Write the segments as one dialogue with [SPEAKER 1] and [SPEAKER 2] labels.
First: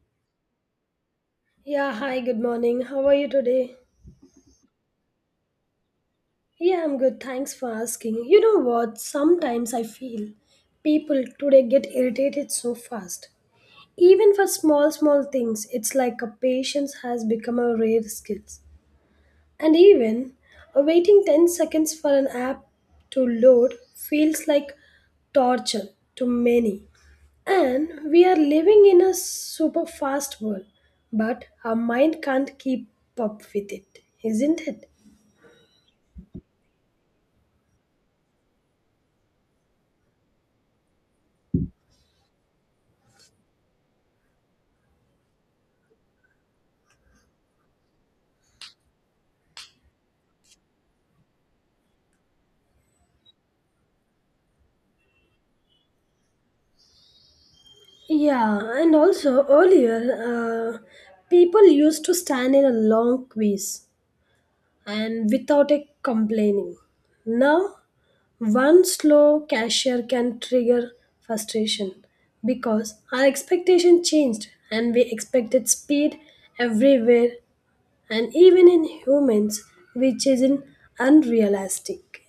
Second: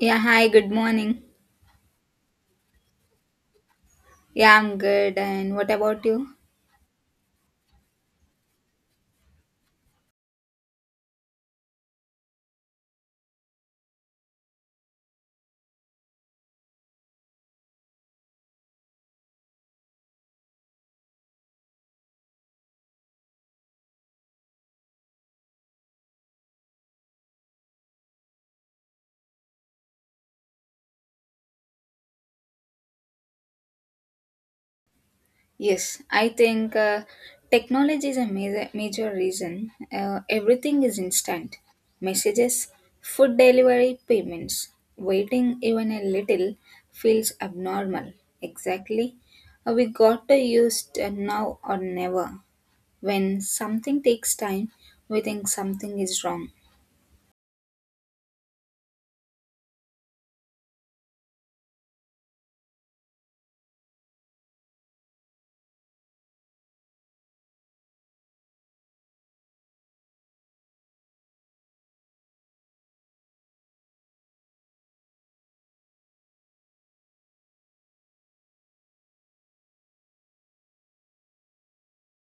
[SPEAKER 1] Yeah, hi, good morning.
[SPEAKER 2] Yeah, hi, good morning. How are you today?
[SPEAKER 1] Yeah, I'm good. And what about you?
[SPEAKER 2] Yeah, I'm good. Thanks for asking. You know what? Sometimes I feel people today get irritated so fast. Even for small, small things, it's like a patience has become a rare skill. And even waiting 10 seconds for an app to load feels like torture to many. And we are living in a super fast world, but our mind can't keep up with it, isn't it?
[SPEAKER 1] Yes, I think technology is a major, major reason. Everything is instant messages, food delivery, payments. Waiting even a little feels abnormal. Exactly. We got to now or never. When something takes time, we think something is wrong.
[SPEAKER 2] Yeah, and also earlier, uh, people used to stand in a long quiz and without a complaining. Now, one slow cashier can trigger frustration because our expectation changed and we expected speed everywhere and even in humans, which is in unrealistic.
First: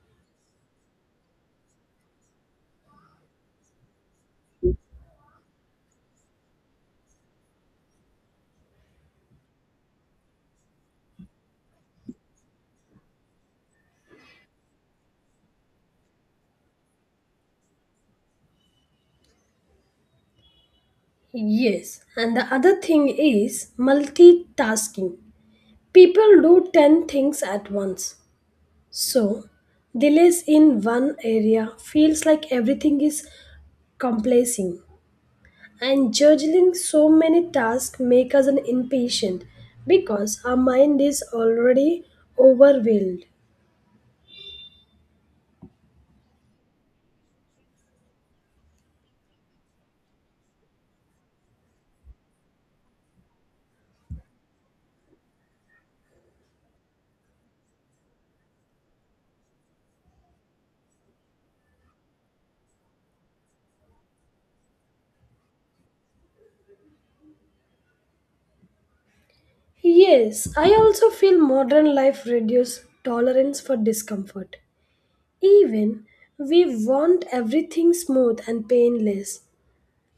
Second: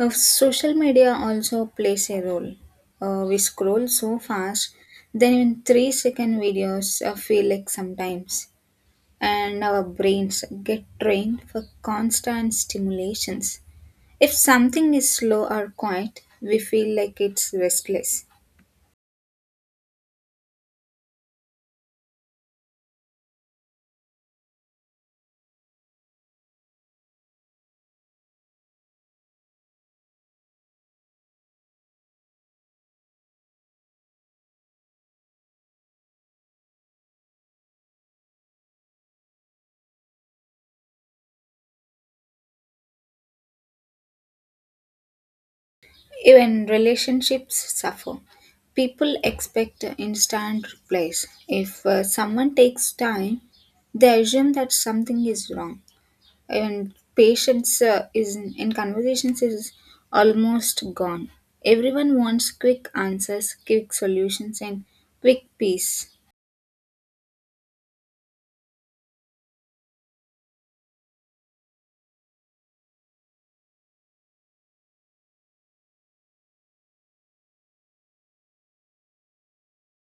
[SPEAKER 1] Social media also plays a role. We scroll so fast, then in 3 second videos feel like sometimes, and our brains get trained for constant stimulations. If something is slow or quiet, we feel like it's restless.
[SPEAKER 2] Yes, and the other thing is multitasking. People do 10 things at once, so delays in one area feels like everything is complacing, and juggling so many tasks make us an impatient because our mind is already overwhelmed.
[SPEAKER 1] Even relationships suffer. People expect instant replies. If someone takes time, they assume that something is wrong. And patience is in conversations is almost gone. Everyone wants quick answers, quick solutions, and quick peace.
[SPEAKER 2] Yes, I also feel modern life reduces tolerance for discomfort. Even we want everything smooth and painless,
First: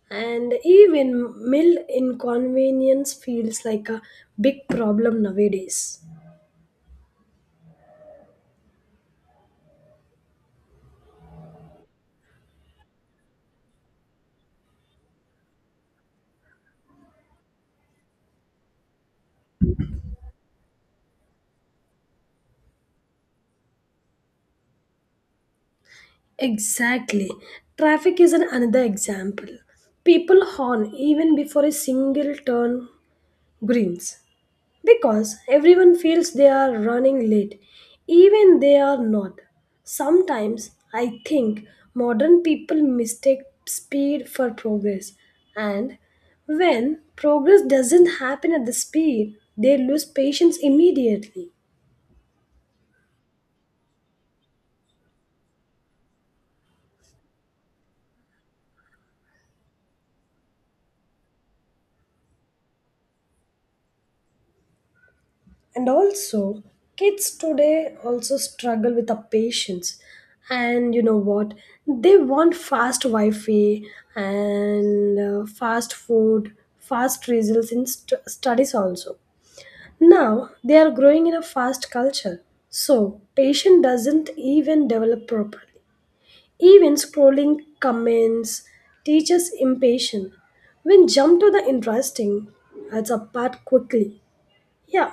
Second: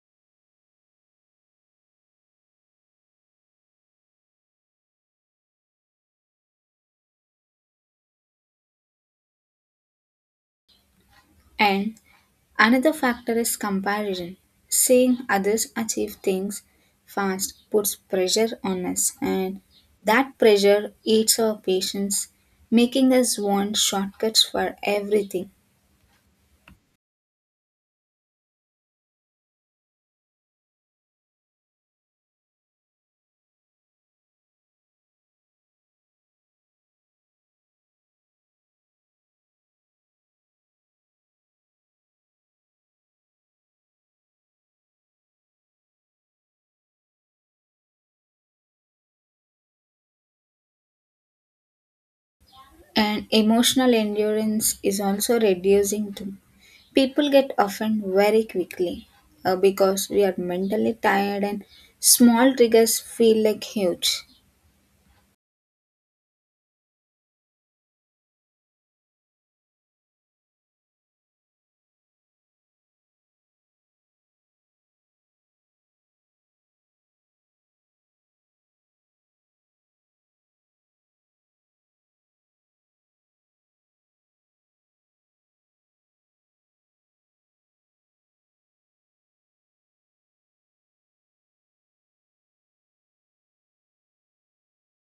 [SPEAKER 2] and even mild inconvenience feels like a big problem nowadays.
[SPEAKER 1] And another factor is comparison. Seeing others achieve things fast puts pressure on us, and that pressure eats our patience, making us want shortcuts for everything.
[SPEAKER 2] Exactly. Traffic is an another example. People horn even before a single turn greens because everyone feels they are running late, even they are not. Sometimes I think modern people mistake speed for progress, and when progress doesn't happen at the speed, they lose patience immediately.
[SPEAKER 1] And emotional endurance is also reducing too. People get offended very quickly because we are mentally tired and small triggers feel like huge.
[SPEAKER 2] And also, kids today also struggle with the patience, and you know what, they want fast wi-fi and fast food, fast results in studies also. Now they are growing in a fast culture, so patience doesn't even develop properly. Even scrolling comments teaches impatient when jump to the interesting, it's apart quickly. Yeah,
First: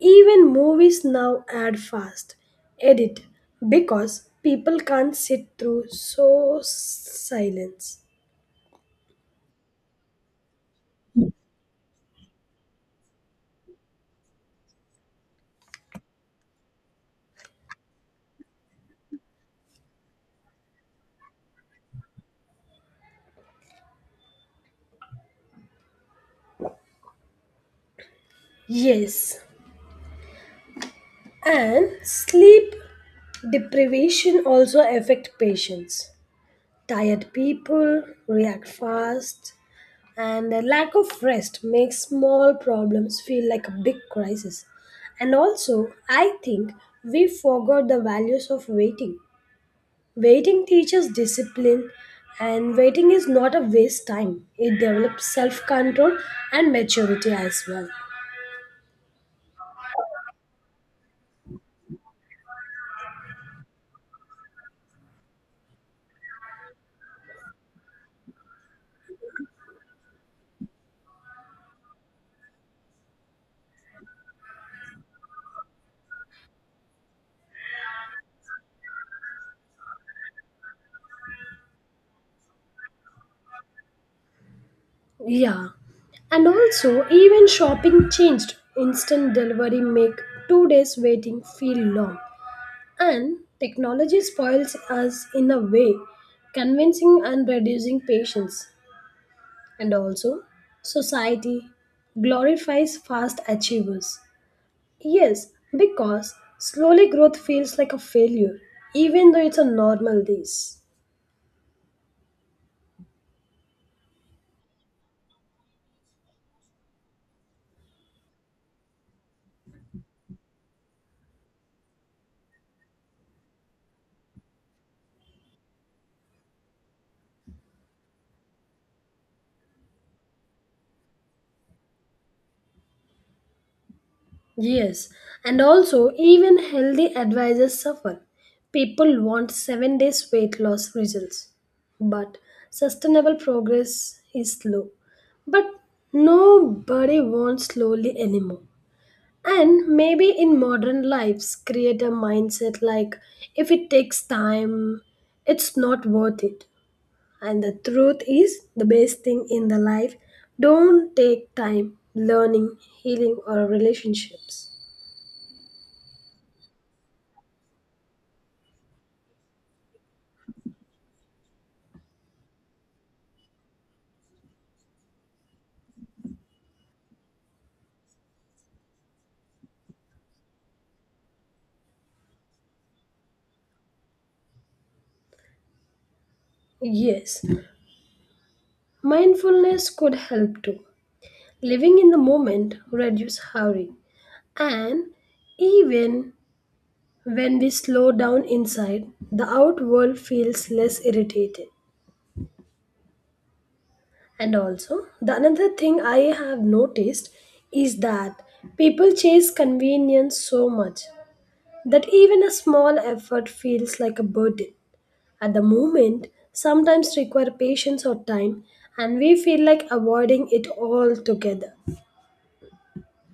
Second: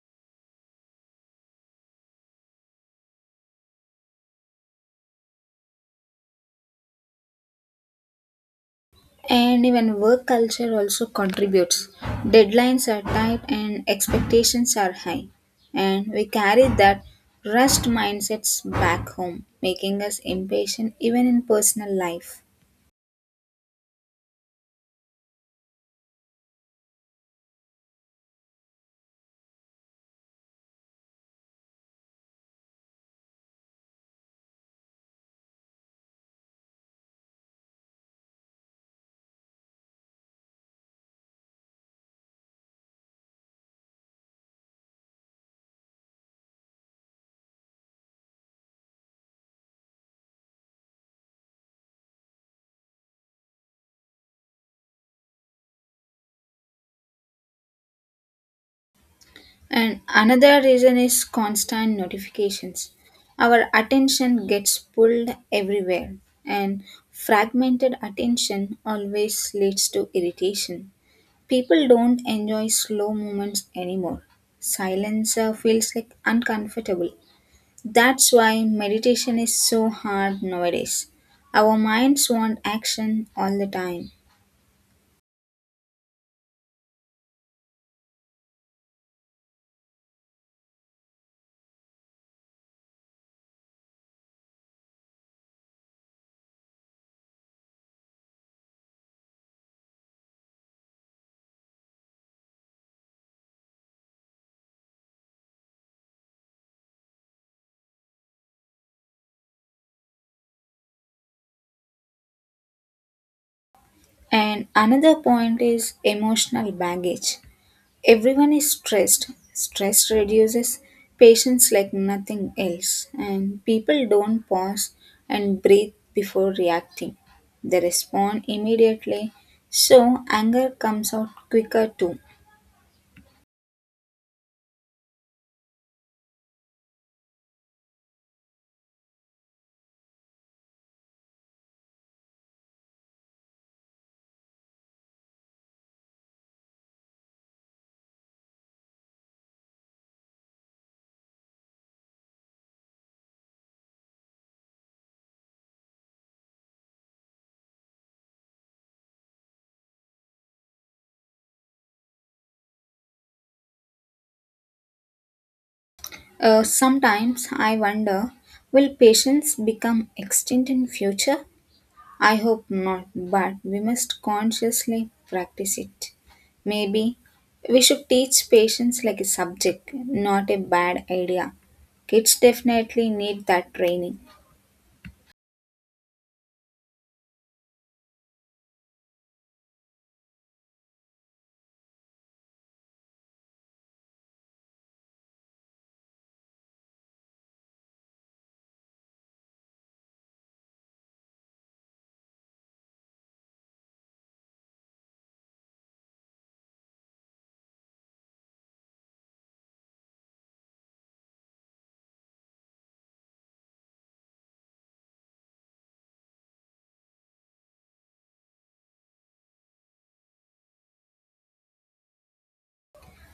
[SPEAKER 2] even movies now add fast edit because people can't sit through so silence.
[SPEAKER 1] And even work culture also contributes. Deadlines are tight and expectations are high. And we carry that rust mindsets back home, making us impatient even in personal life.
[SPEAKER 2] Yes, and sleep deprivation also affect patients. Tired people react fast, and the lack of rest makes small problems feel like a big crisis. And also, I think we forgot the values of waiting. Waiting teaches discipline, and waiting is not a waste time. It develops self control and maturity as well.
[SPEAKER 1] And another reason is constant notifications. Our attention gets pulled everywhere, and fragmented attention always leads to irritation. People don't enjoy slow moments anymore. Silence feels like uncomfortable. That's why meditation is so hard nowadays. Our minds want action all the time.
[SPEAKER 2] Yeah. And also, even shopping changed. Instant delivery make 2 days waiting feel long. And technology spoils us in a way, convincing and reducing patience. And also, society glorifies fast achievers. Yes, because slowly growth feels like a failure, even though it's a normal days.
[SPEAKER 1] And another point is emotional baggage. Everyone is stressed. Stress reduces patience like nothing else, and people don't pause and breathe before reacting. They respond immediately, so anger comes out quicker too.
[SPEAKER 2] Yes, and also even healthy advisors suffer. People want 7 days weight loss results. But sustainable progress is slow. But nobody wants slowly anymore. And maybe in modern lives, create a mindset like if it takes time, it's not worth it. And the truth is, the best thing in the life don't take time, learning, healing, or relationships.
[SPEAKER 1] Sometimes I wonder will patience become extinct in future? I hope not, but we must consciously practice it. Maybe we should teach patience like a subject, not a bad idea. Kids definitely need that training.
[SPEAKER 2] Yes, mindfulness could help too. Living in the moment reduce hurry, and even when we slow down inside, the out world feels less irritated. And also, the another thing I have noticed is that people chase convenience so much that even a small effort feels like a burden. At the moment, sometimes require patience or time, and we feel like avoiding it altogether.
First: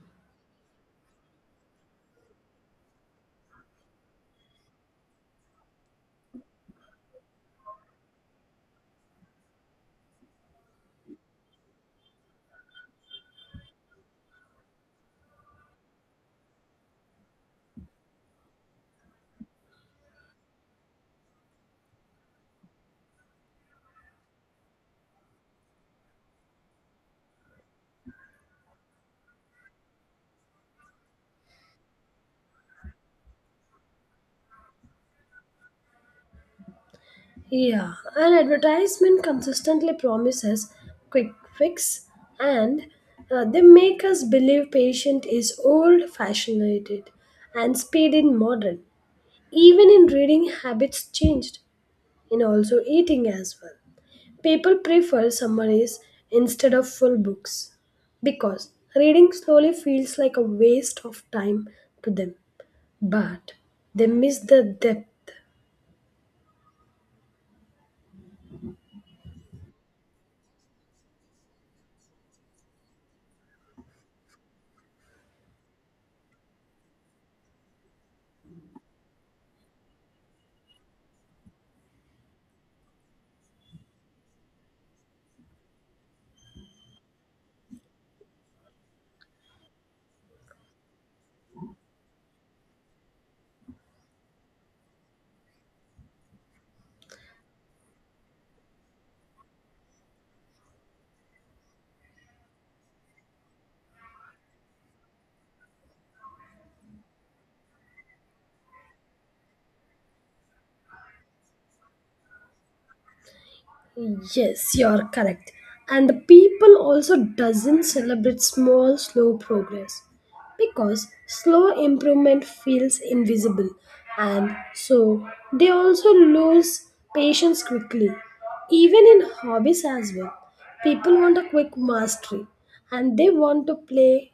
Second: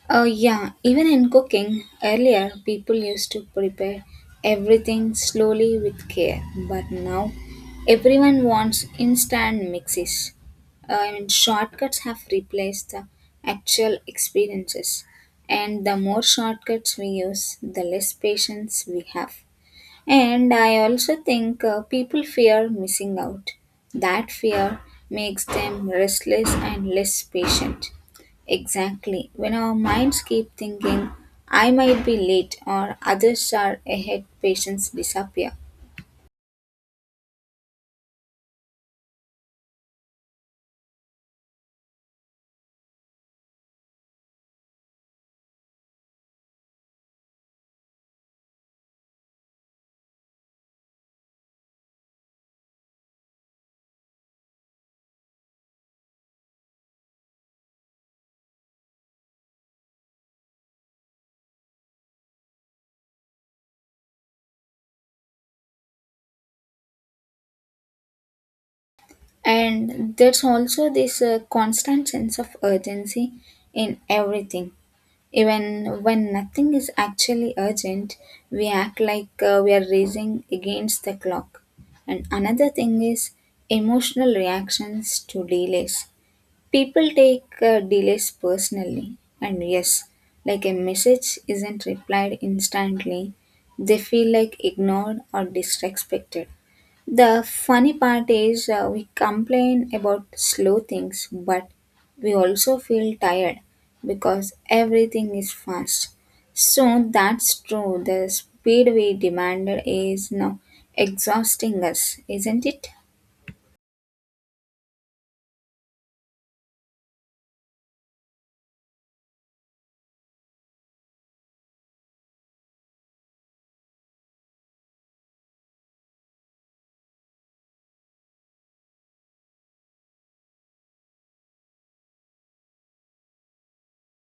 [SPEAKER 1] Oh, yeah, even in cooking, earlier people used to prepare everything slowly with care, but now everyone wants instant mixes. I mean, shortcuts have replaced the actual experiences, and the more shortcuts we use, the less patience we have. And I also think people fear missing out. That fear makes them restless and less patient. Exactly. When our minds keep thinking, I might be late or others are ahead, patience disappear.
[SPEAKER 2] Yeah, an advertisement consistently promises quick fix and they make us believe patient is old fashioned and speed in modern. Even in reading habits changed, in also eating as well. People prefer summaries instead of full books because reading slowly feels like a waste of time to them, but they miss the depth.
[SPEAKER 1] And there's also this constant sense of urgency in everything. Even when nothing is actually urgent, we act like we are racing against the clock. And another thing is emotional reactions to delays. People take delays personally, and yes, like a message isn't replied instantly, they feel like ignored or disrespected. The funny part is we complain about slow things, but we also feel tired because everything is fast. So that's true. The speed we demanded is now exhausting us, isn't it?
[SPEAKER 2] Yes, you are correct. And the people also doesn't celebrate small slow progress because slow improvement feels invisible, and so they also lose patience quickly. Even in hobbies as well, people want a quick mastery and they want to play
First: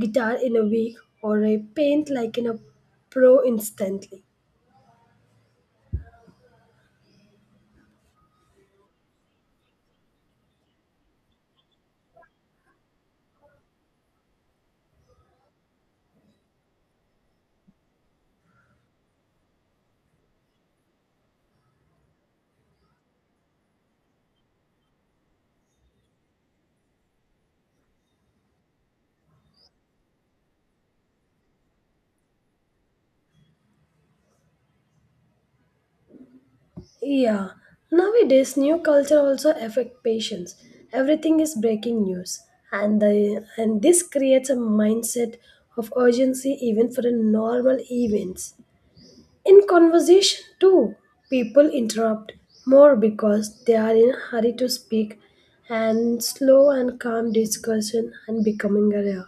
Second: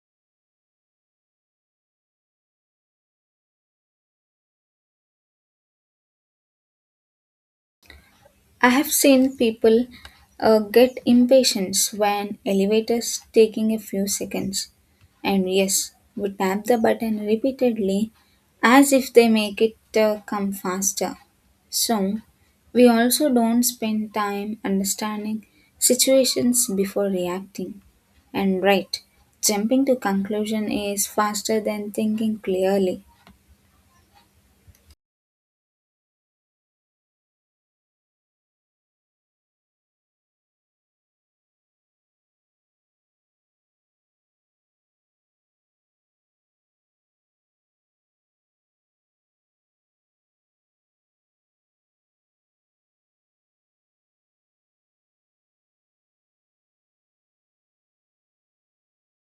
[SPEAKER 2] guitar in a week or a paint like in a pro instantly.
[SPEAKER 1] I have seen people get impatient when elevators taking a few seconds, and yes, would tap the button repeatedly as if they make it come faster. So, we also don't spend time understanding situations before reacting. And right, jumping to conclusion is faster than thinking clearly.
[SPEAKER 2] Yeah, nowadays new culture also affect patients. Everything is breaking news, and the and this creates a mindset of urgency even for the normal events. In conversation too, people interrupt more because they are in a hurry to speak, and slow and calm discussion and becoming a rare.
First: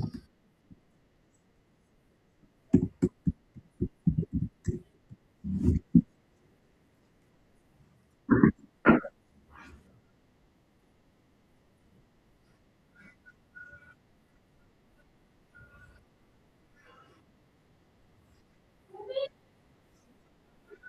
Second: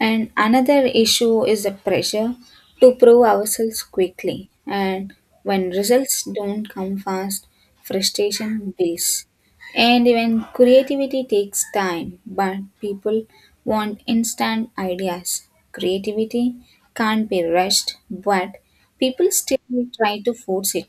[SPEAKER 1] And another issue is the pressure to prove ourselves quickly. And when results don't come fast, frustration builds. And even creativity takes time, but people want instant ideas. Creativity can't be rushed, but people still try to force it.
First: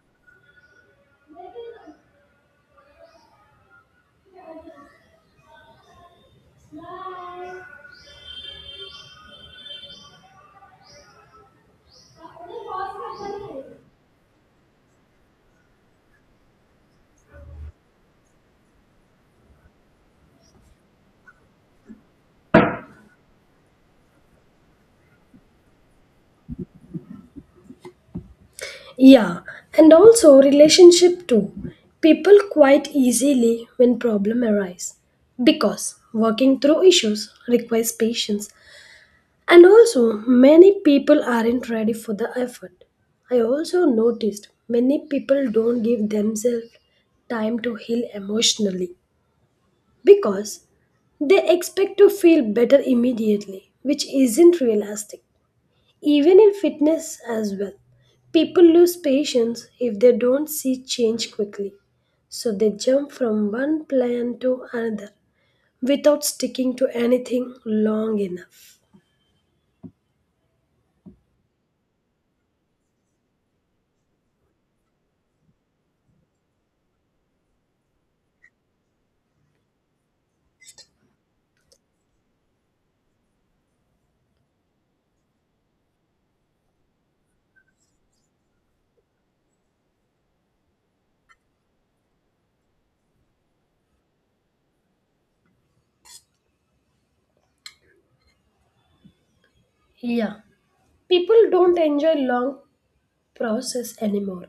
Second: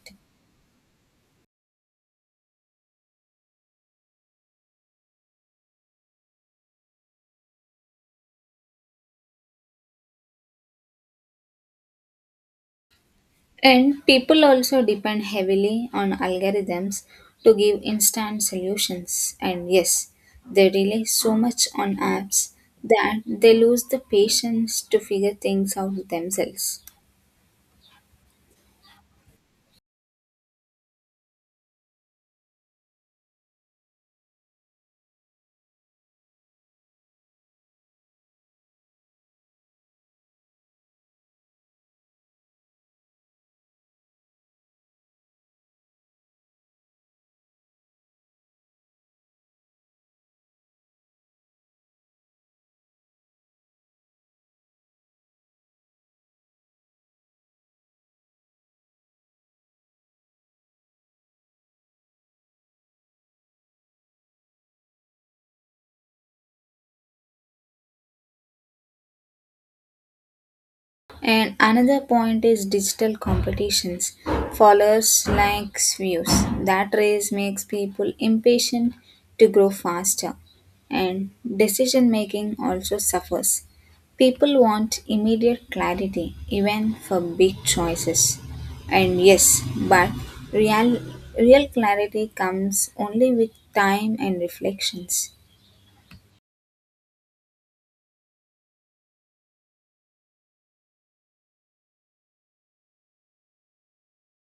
[SPEAKER 1] And people also depend heavily on algorithms to give instant solutions. And yes, they rely so much on apps that they lose the patience to figure things out themselves.
[SPEAKER 2] Yeah, and also relationship too. People quite easily when problem arise because working through issues requires patience, and also many people aren't ready for the effort. I also noticed many people don't give themselves time to heal emotionally because they expect to feel better immediately, which isn't realistic. Even in fitness as well, people lose patience if they don't see change quickly. So they jump from one plan to another without sticking to anything long enough.
[SPEAKER 1] And another point is digital competitions, followers, likes, views. That race makes people impatient to grow faster, and decision making also suffers. People want immediate clarity, even for big choices. And yes, but real, real clarity comes only with time and reflections.
[SPEAKER 2] Yeah, people don't enjoy long process anymore.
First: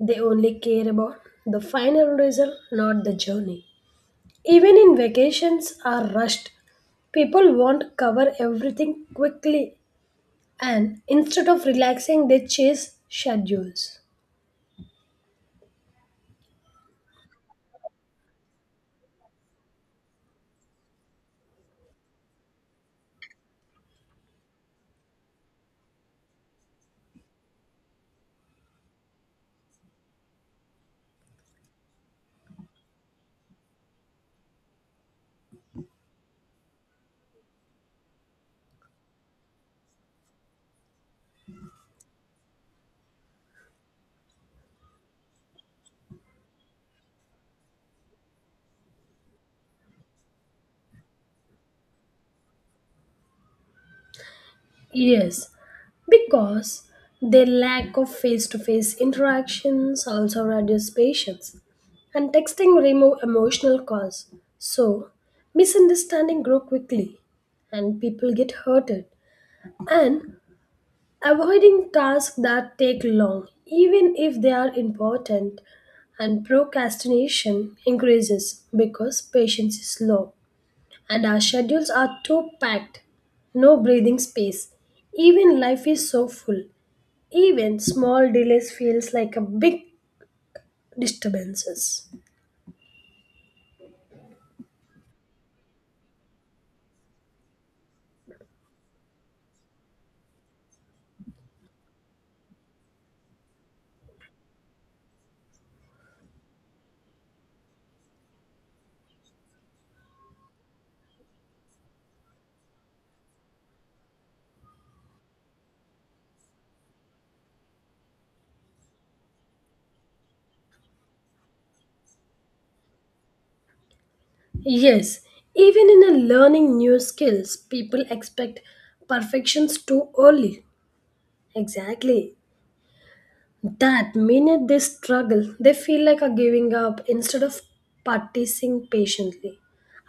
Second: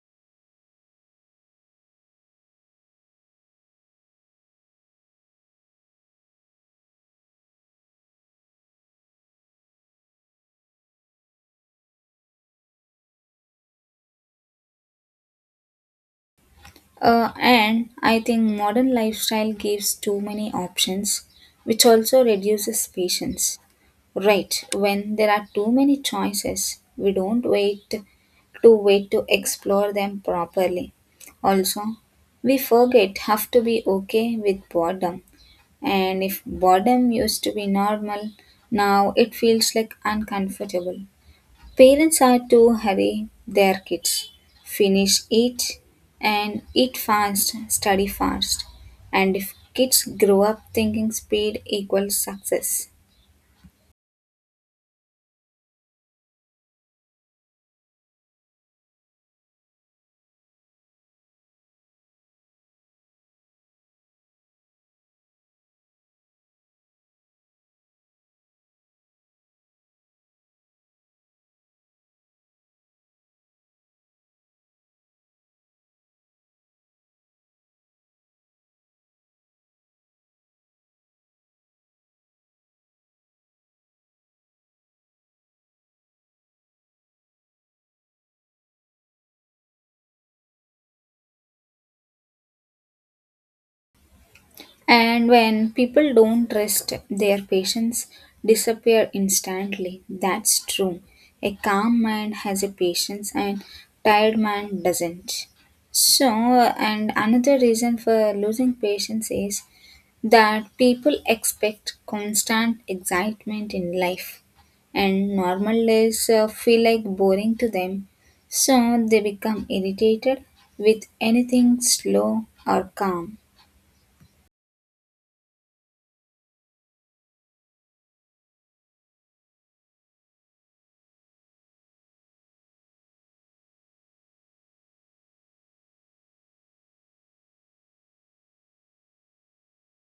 [SPEAKER 2] They only care about the final result, not the journey. Even in vacations are rushed. People want to cover everything quickly and instead of relaxing they chase schedules.
[SPEAKER 1] And I think modern lifestyle gives too many options, which also reduces patience. Right, when there are too many choices, we don't wait to wait to explore them properly. Also, we forget have to be okay with boredom. And if boredom used to be normal, now it feels like uncomfortable. Parents are to hurry their kids, finish it and eat fast, study fast. And if kids grow up thinking speed equals success.
[SPEAKER 2] Yes, because their lack of face-to-face interactions also reduce patience, and texting remove emotional cause. So misunderstanding grow quickly, and people get hurted. And avoiding tasks that take long, even if they are important, and procrastination increases because patience is low and our schedules are too packed. No breathing space. Even life is so full. Even small delays feels like a big disturbances.
[SPEAKER 1] And when people don't rest, their patience disappear instantly. That's true. A calm mind has a patience and tired mind doesn't. So, and another reason for losing patience is that people expect constant excitement in life and normal days feel like boring to them so they become irritated with anything slow or calm.
[SPEAKER 2] Yes, even in a learning new skills, people expect perfections too early. Exactly. That minute they struggle, they feel like are giving up instead of practicing patiently.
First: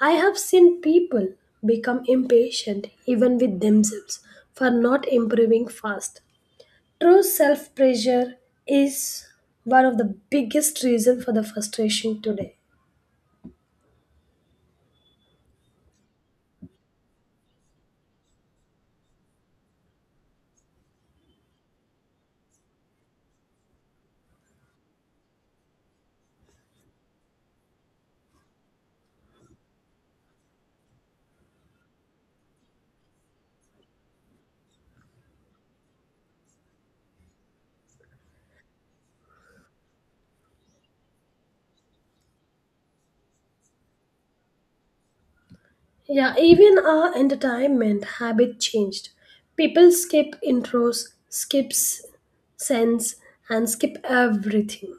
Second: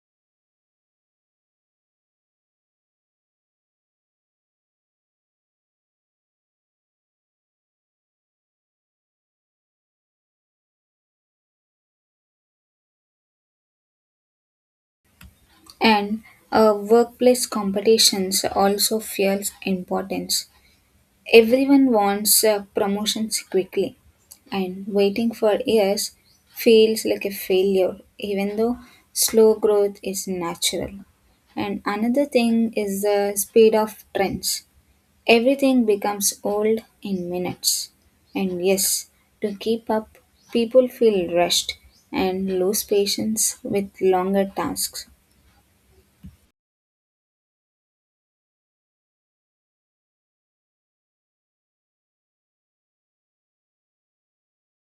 [SPEAKER 2] I have seen people become impatient even with themselves for not improving fast. True self pressure is one of the biggest reasons for the frustration today.
[SPEAKER 1] And workplace competitions also fuels importance. Everyone wants promotions quickly, and waiting for years feels like a failure, even though slow growth is natural. And another thing is the speed of trends. Everything becomes old in minutes. And yes, to keep up, people feel rushed and lose patience with longer tasks.
[SPEAKER 2] Yeah, even our entertainment habit changed. People skip intros, skips sense, and skip everything.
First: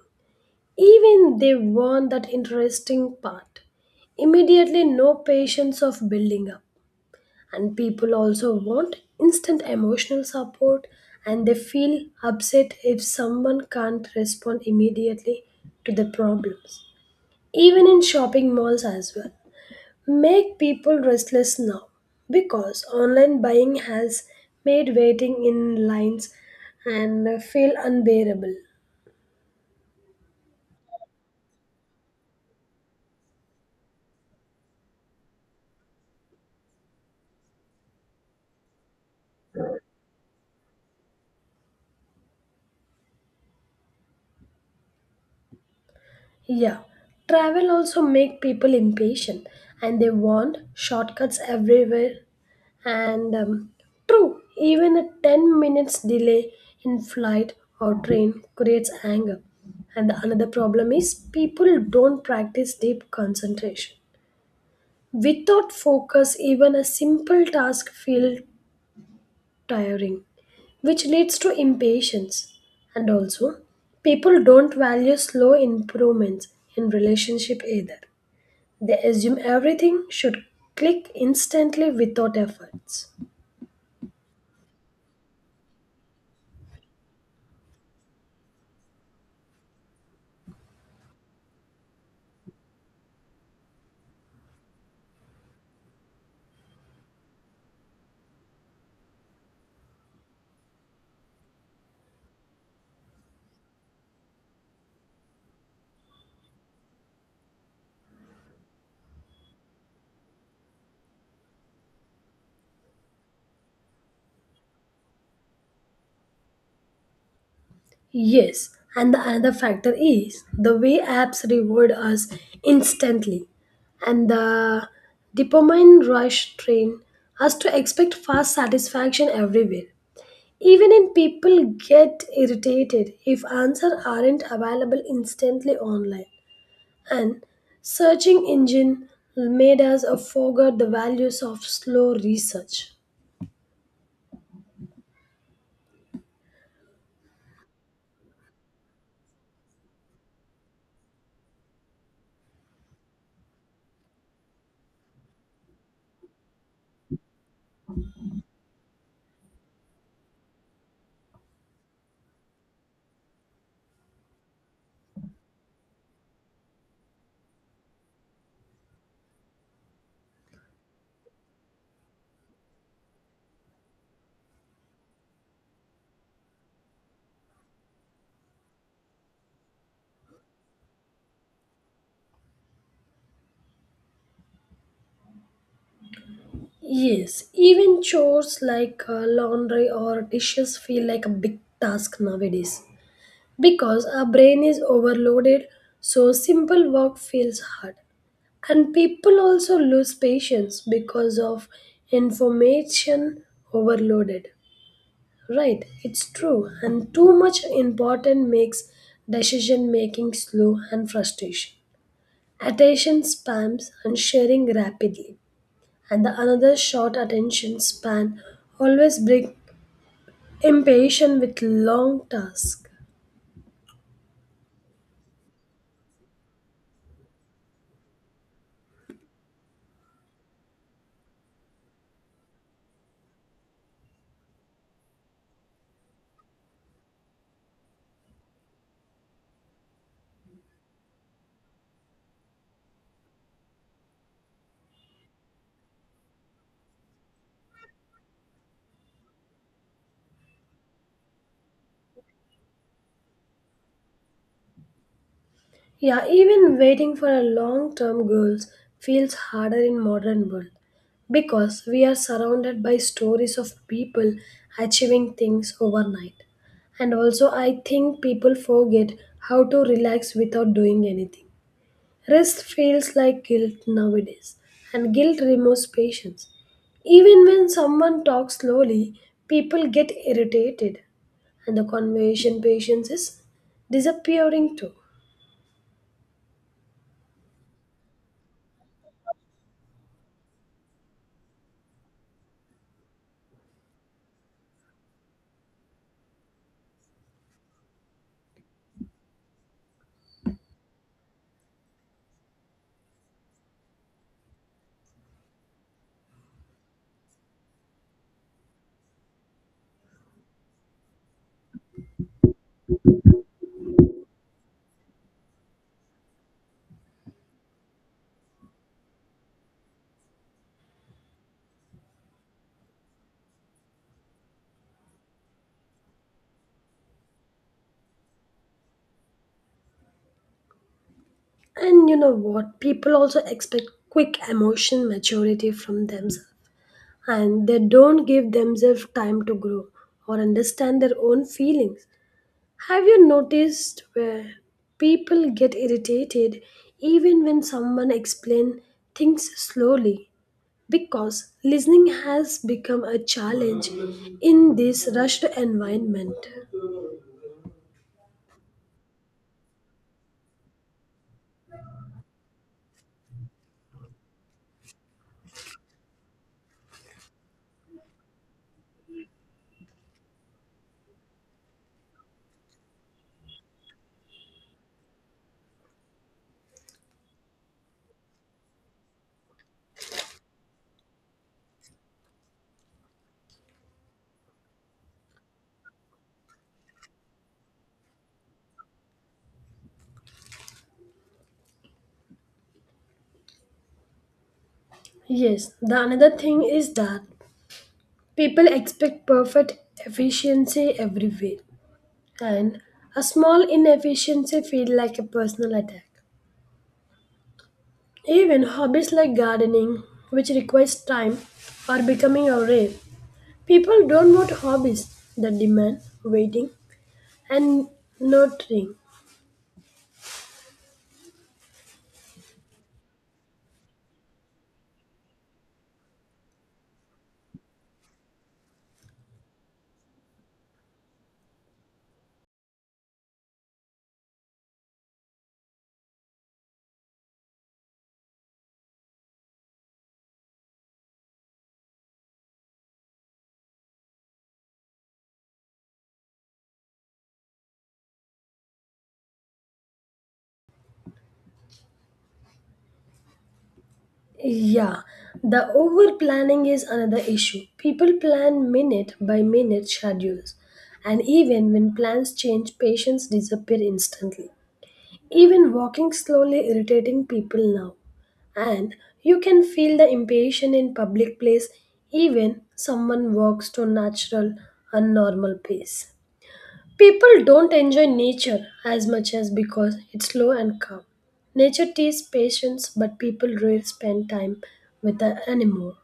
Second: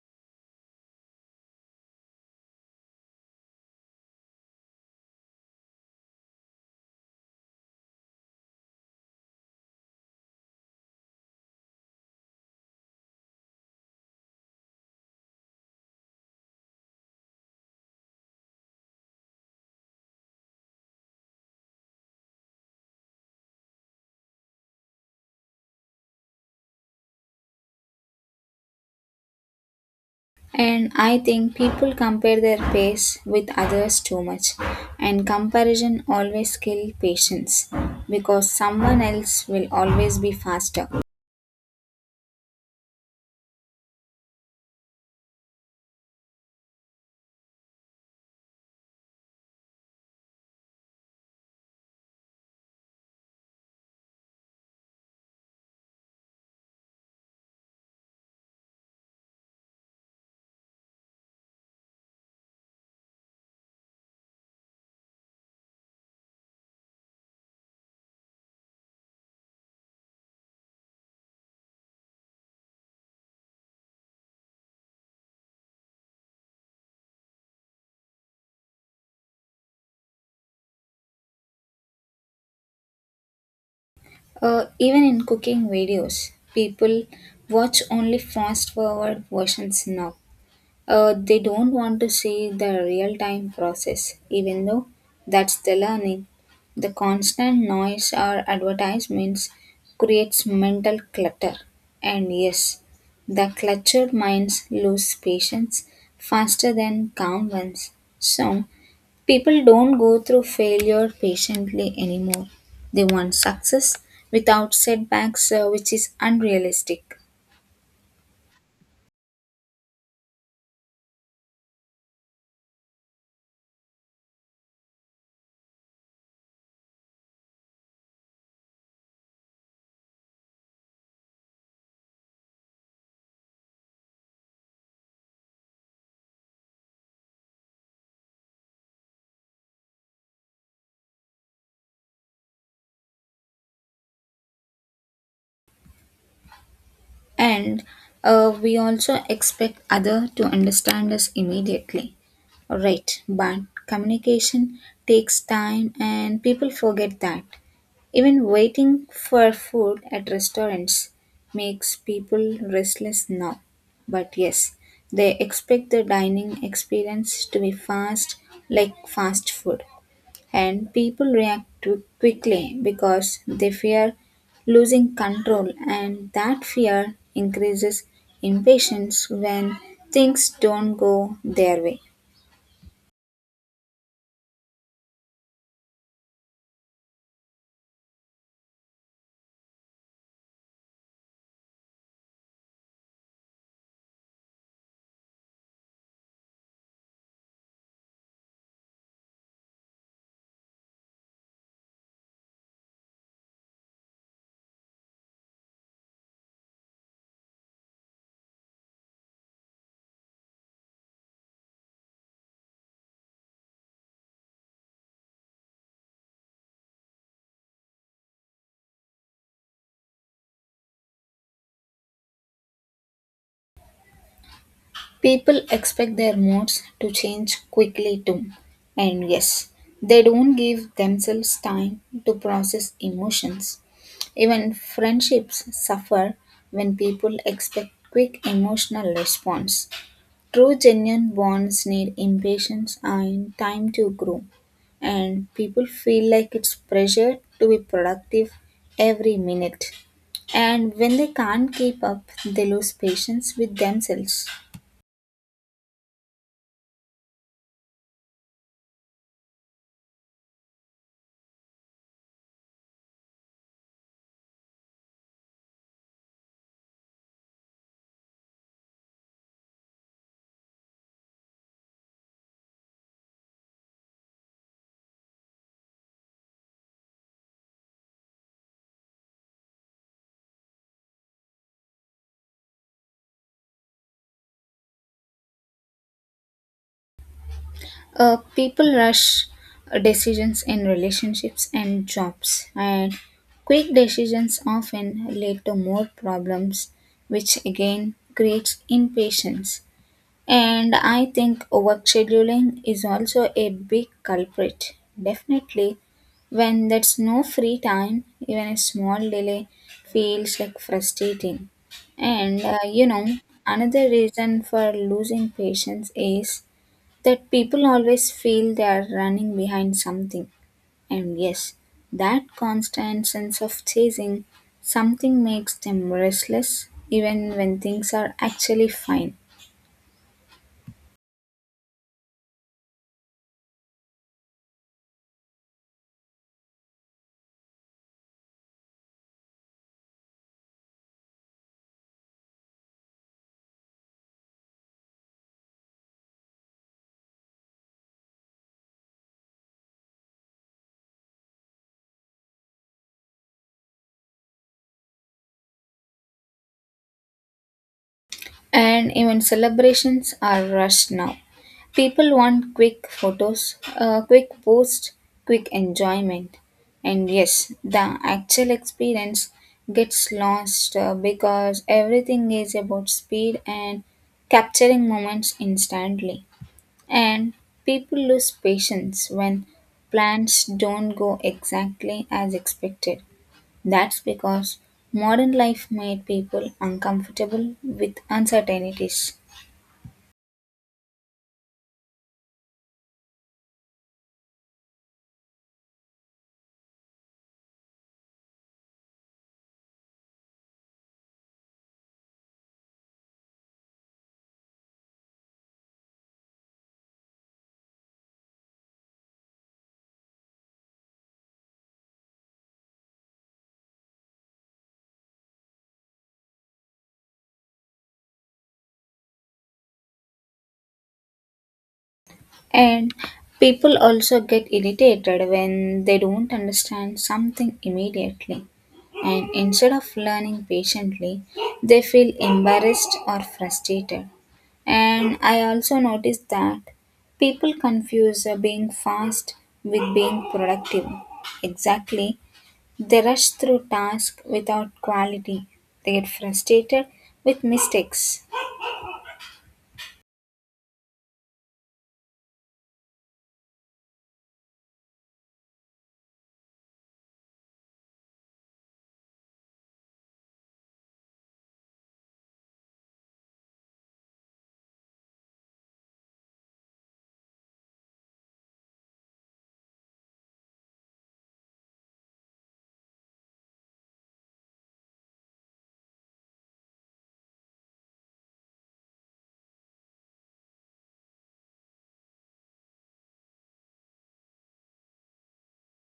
[SPEAKER 2] Even they want that interesting part. Immediately, no patience of building up. And people also want instant emotional support and they feel upset if someone can't respond immediately to the problems. Even in shopping malls as well. Make people restless now because online buying has made waiting in lines and feel unbearable.
[SPEAKER 1] And I think people compare their pace with others too much, and comparison always kills patience because someone else will always be faster.
[SPEAKER 2] Yeah, travel also make people impatient and they want shortcuts everywhere. And true, even a 10 minutes delay in flight or train creates anger. And the another problem is people don't practice deep concentration. Without focus, even a simple task feel tiring, which leads to impatience. And also, people don't value slow improvements in relationship either. They assume everything should click instantly without efforts.
[SPEAKER 1] Even in cooking videos, people watch only fast forward versions now. They don't want to see the real time process, even though that's the learning. The constant noise or advertisements creates mental clutter. And yes, the cluttered minds lose patience faster than calm ones. So, people don't go through failure patiently anymore. They want success without setbacks, which is unrealistic.
[SPEAKER 2] Yes, and the another factor is the way apps reward us instantly, and the dopamine rush train us to expect fast satisfaction everywhere. Even in people get irritated if answers aren't available instantly online. And searching engine made us forget the values of slow research.
[SPEAKER 1] And we also expect other to understand us immediately. Right, but communication takes time and people forget that. Even waiting for food at restaurants makes people restless now. But yes, they expect the dining experience to be fast, like fast food and people react to quickly because they fear losing control and that fear increases impatience when things don't go their way.
[SPEAKER 2] Yes, even chores like laundry or dishes feel like a big task nowadays because our brain is overloaded, so simple work feels hard. And people also lose patience because of information overloaded. Right, it's true. And too much important makes decision making slow and frustration. Attention spans and sharing rapidly. And the another short attention span always bring impatience with long tasks.
[SPEAKER 1] People expect their moods to change quickly too, and yes, they don't give themselves time to process emotions. Even friendships suffer when people expect quick emotional response. True genuine bonds need impatience and time to grow, and people feel like it's pressure to be productive every minute. And when they can't keep up, they lose patience with themselves.
[SPEAKER 2] Yeah, even waiting for a long-term goals feels harder in modern world because we are surrounded by stories of people achieving things overnight. And also I think people forget how to relax without doing anything. Rest feels like guilt nowadays, and guilt removes patience. Even when someone talks slowly, people get irritated, and the conversation patience is disappearing too.
[SPEAKER 1] People rush decisions in relationships and jobs, and quick decisions often lead to more problems, which again creates impatience. And I think work scheduling is also a big culprit. Definitely, when there's no free time, even a small delay feels like frustrating. And another reason for losing patience is that people always feel they are running behind something. And yes, that constant sense of chasing something makes them restless even when things are actually fine.
[SPEAKER 2] And you know what? People also expect quick emotion maturity from themselves, and they don't give themselves time to grow or understand their own feelings. Have you noticed where people get irritated even when someone explains things slowly? Because listening has become a challenge in this rushed environment.
[SPEAKER 1] And even celebrations are rushed now. People want quick photos, quick posts, quick enjoyment. And yes, the actual experience gets lost because everything is about speed and capturing moments instantly. And people lose patience when plans don't go exactly as expected. That's because modern life made people uncomfortable with uncertainties.
[SPEAKER 2] Yes, the another thing is that people expect perfect efficiency everywhere, and a small inefficiency feels like a personal attack. Even hobbies like gardening, which requires time, are becoming a rare. People don't want hobbies that demand waiting and nurturing.
[SPEAKER 1] And people also get irritated when they don't understand something immediately. And instead of learning patiently, they feel embarrassed or frustrated. And I also noticed that people confuse being fast with being productive. Exactly. They rush through tasks without quality. They get frustrated with mistakes.
[SPEAKER 2] Yeah, the over planning is another issue. People plan minute by minute schedules, and even when plans change, patients disappear instantly. Even walking slowly irritating people now. And you can feel the impatience in public place even someone walks to natural and normal pace. People don't enjoy nature as much as because it's slow and calm. Nature teaches patience, but people rarely spend time with her anymore.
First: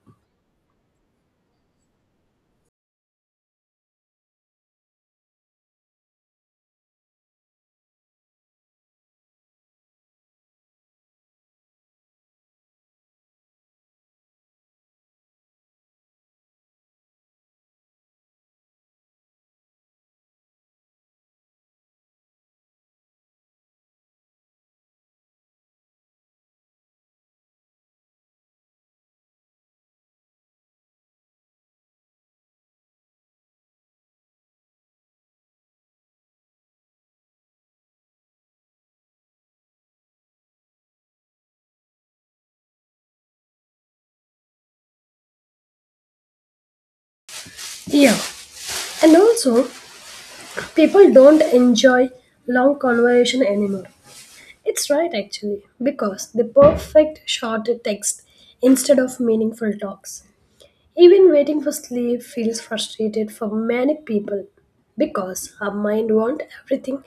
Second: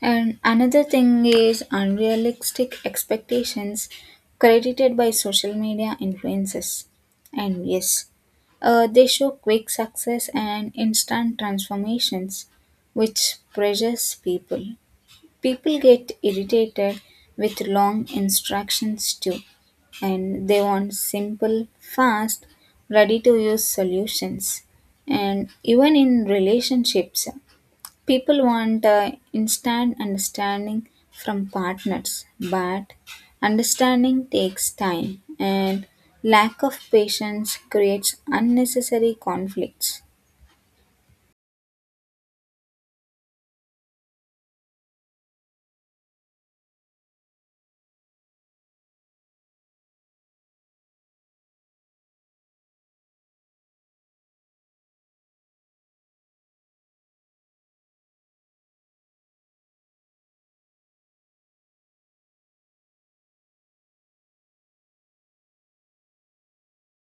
[SPEAKER 1] And another thing is unrealistic expectations credited by social media influences. And yes, they show quick success and instant transformations, which pressures people. People get irritated with long instructions too. And they want simple, fast, ready to use solutions. And even in relationships, people want instant understanding from partners, but understanding takes time, and lack of patience creates unnecessary conflicts.
[SPEAKER 2] Yeah, and also people don't enjoy long conversation anymore. It's right actually, because the perfect short text instead of meaningful talks. Even waiting for sleep feels frustrated for many people because our mind wants everything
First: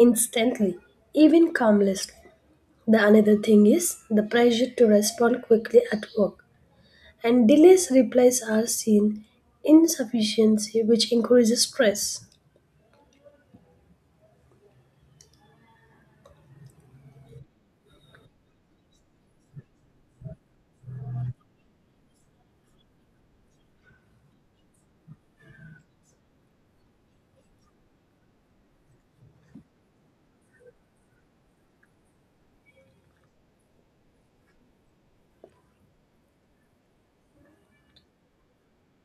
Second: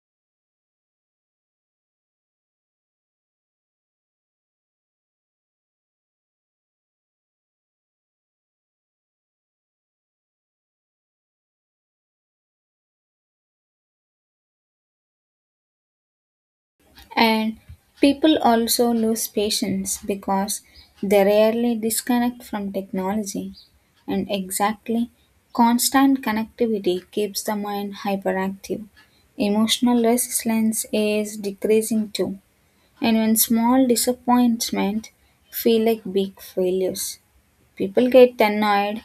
[SPEAKER 2] instantly, even calmless. The another thing is the pressure to respond quickly at work, and delays replies are seen insufficiency, which increases stress.
[SPEAKER 1] And people also lose patience because they rarely disconnect from technology. And exactly, constant connectivity keeps the mind hyperactive. Emotional resilience is decreasing too. And when small disappointments feel like big failures, people get annoyed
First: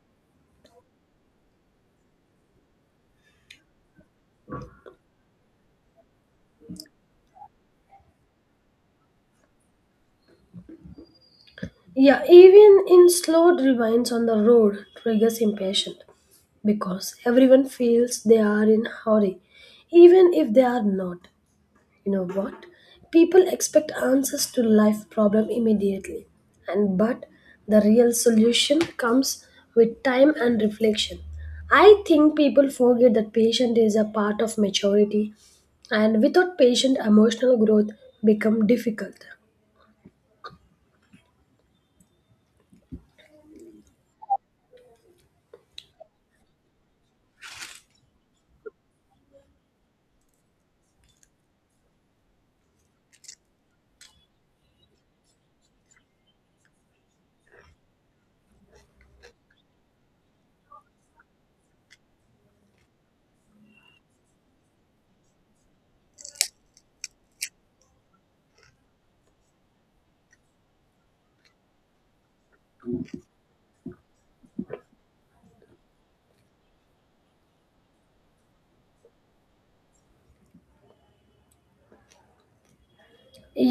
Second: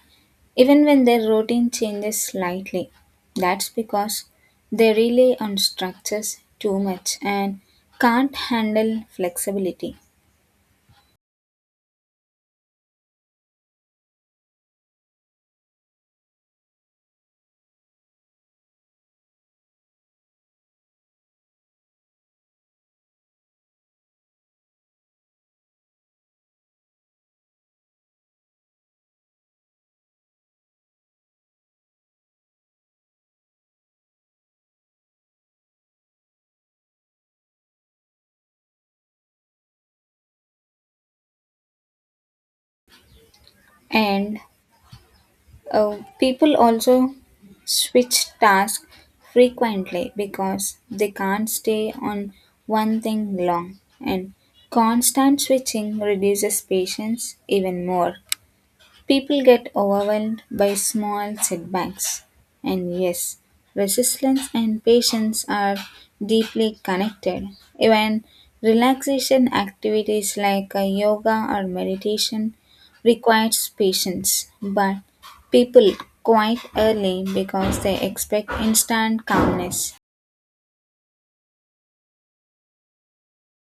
[SPEAKER 1] even when their routine changes slightly. That's because they rely on structures too much and can't handle flexibility.
[SPEAKER 2] Yeah, even in slow rewinds on the road triggers impatience because everyone feels they are in hurry, even if they are not. You know what? People expect answers to life problem immediately, and but the real solution comes with time and reflection. I think people forget that patience is a part of maturity, and without patience, emotional growth become difficult.
[SPEAKER 1] And people also switch tasks frequently because they can't stay on one thing long, and constant switching reduces patience even more. People get overwhelmed by small setbacks. And yes, resilience and patience are deeply connected. Even relaxation activities like yoga or meditation requires patience, but people quite early because they expect instant calmness.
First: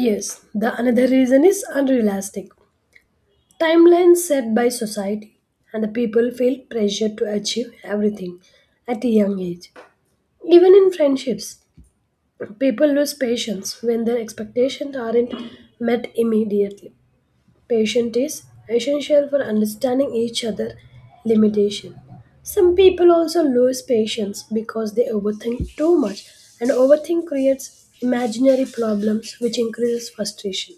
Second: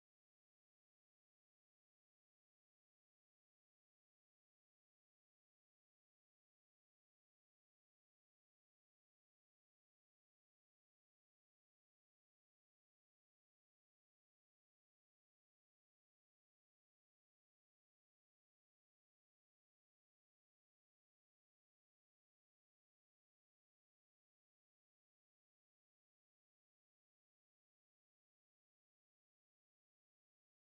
[SPEAKER 2] Yes, the another reason is unrealistic. Timelines set by society, and the people feel pressure to achieve everything at a young age. Even in friendships, people lose patience when their expectations aren't met immediately. Patience is essential for understanding each other limitation. Some people also lose patience because they overthink too much, and overthink creates imaginary problems which increases frustration.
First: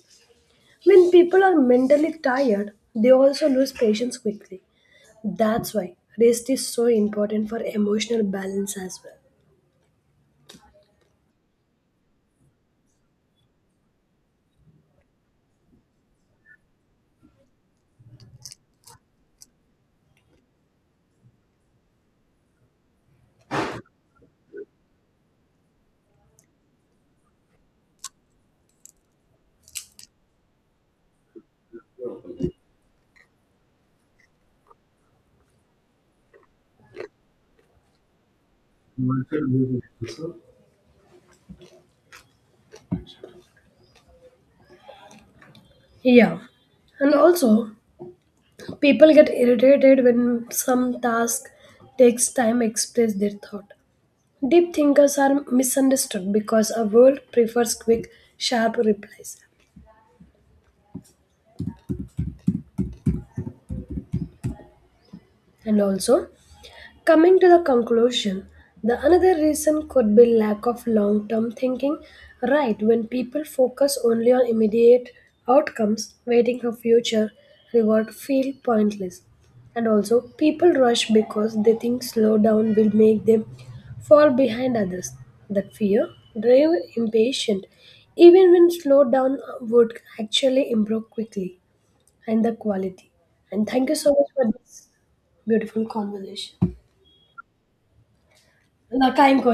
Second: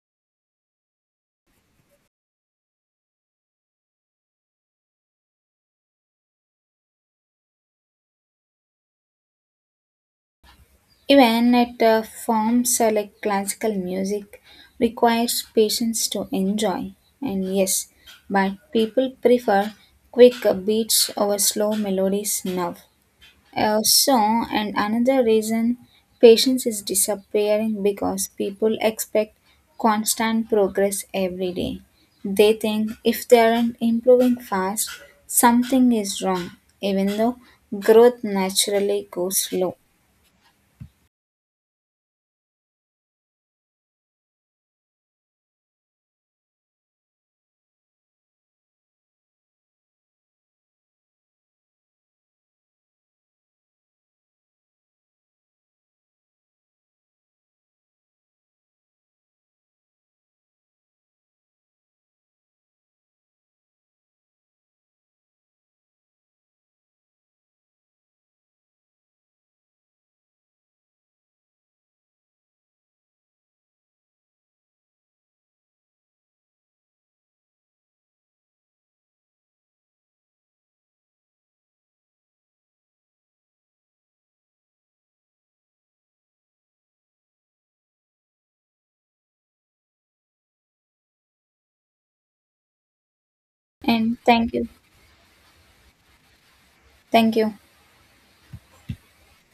[SPEAKER 2] When people are mentally tired, they also lose patience quickly. That's why rest is so important for emotional balance as well.
[SPEAKER 1] Even at forms like classical music requires patience to enjoy, and yes, but people prefer quick beats over slow melodies now. Also, and another reason patience is disappearing because people expect constant progress every day. They think if they aren't improving fast, something is wrong, even though growth naturally goes slow.
[SPEAKER 2] Yeah. And also, people get irritated when some task takes time to express their thought. Deep thinkers are misunderstood because our world prefers quick, sharp replies. And also, coming to the conclusion, the another reason could be lack of long-term thinking. Right, when people focus only on immediate outcomes, waiting for future reward feel pointless. And also, people rush because they think slow down will make them fall behind others. That fear drive impatient, even when slow down would actually improve quickly and the quality. And thank you so
[SPEAKER 1] And
[SPEAKER 2] much for
[SPEAKER 1] thank you.
[SPEAKER 2] this beautiful conversation.
[SPEAKER 1] Thank you.
[SPEAKER 2] Na, kein Gott.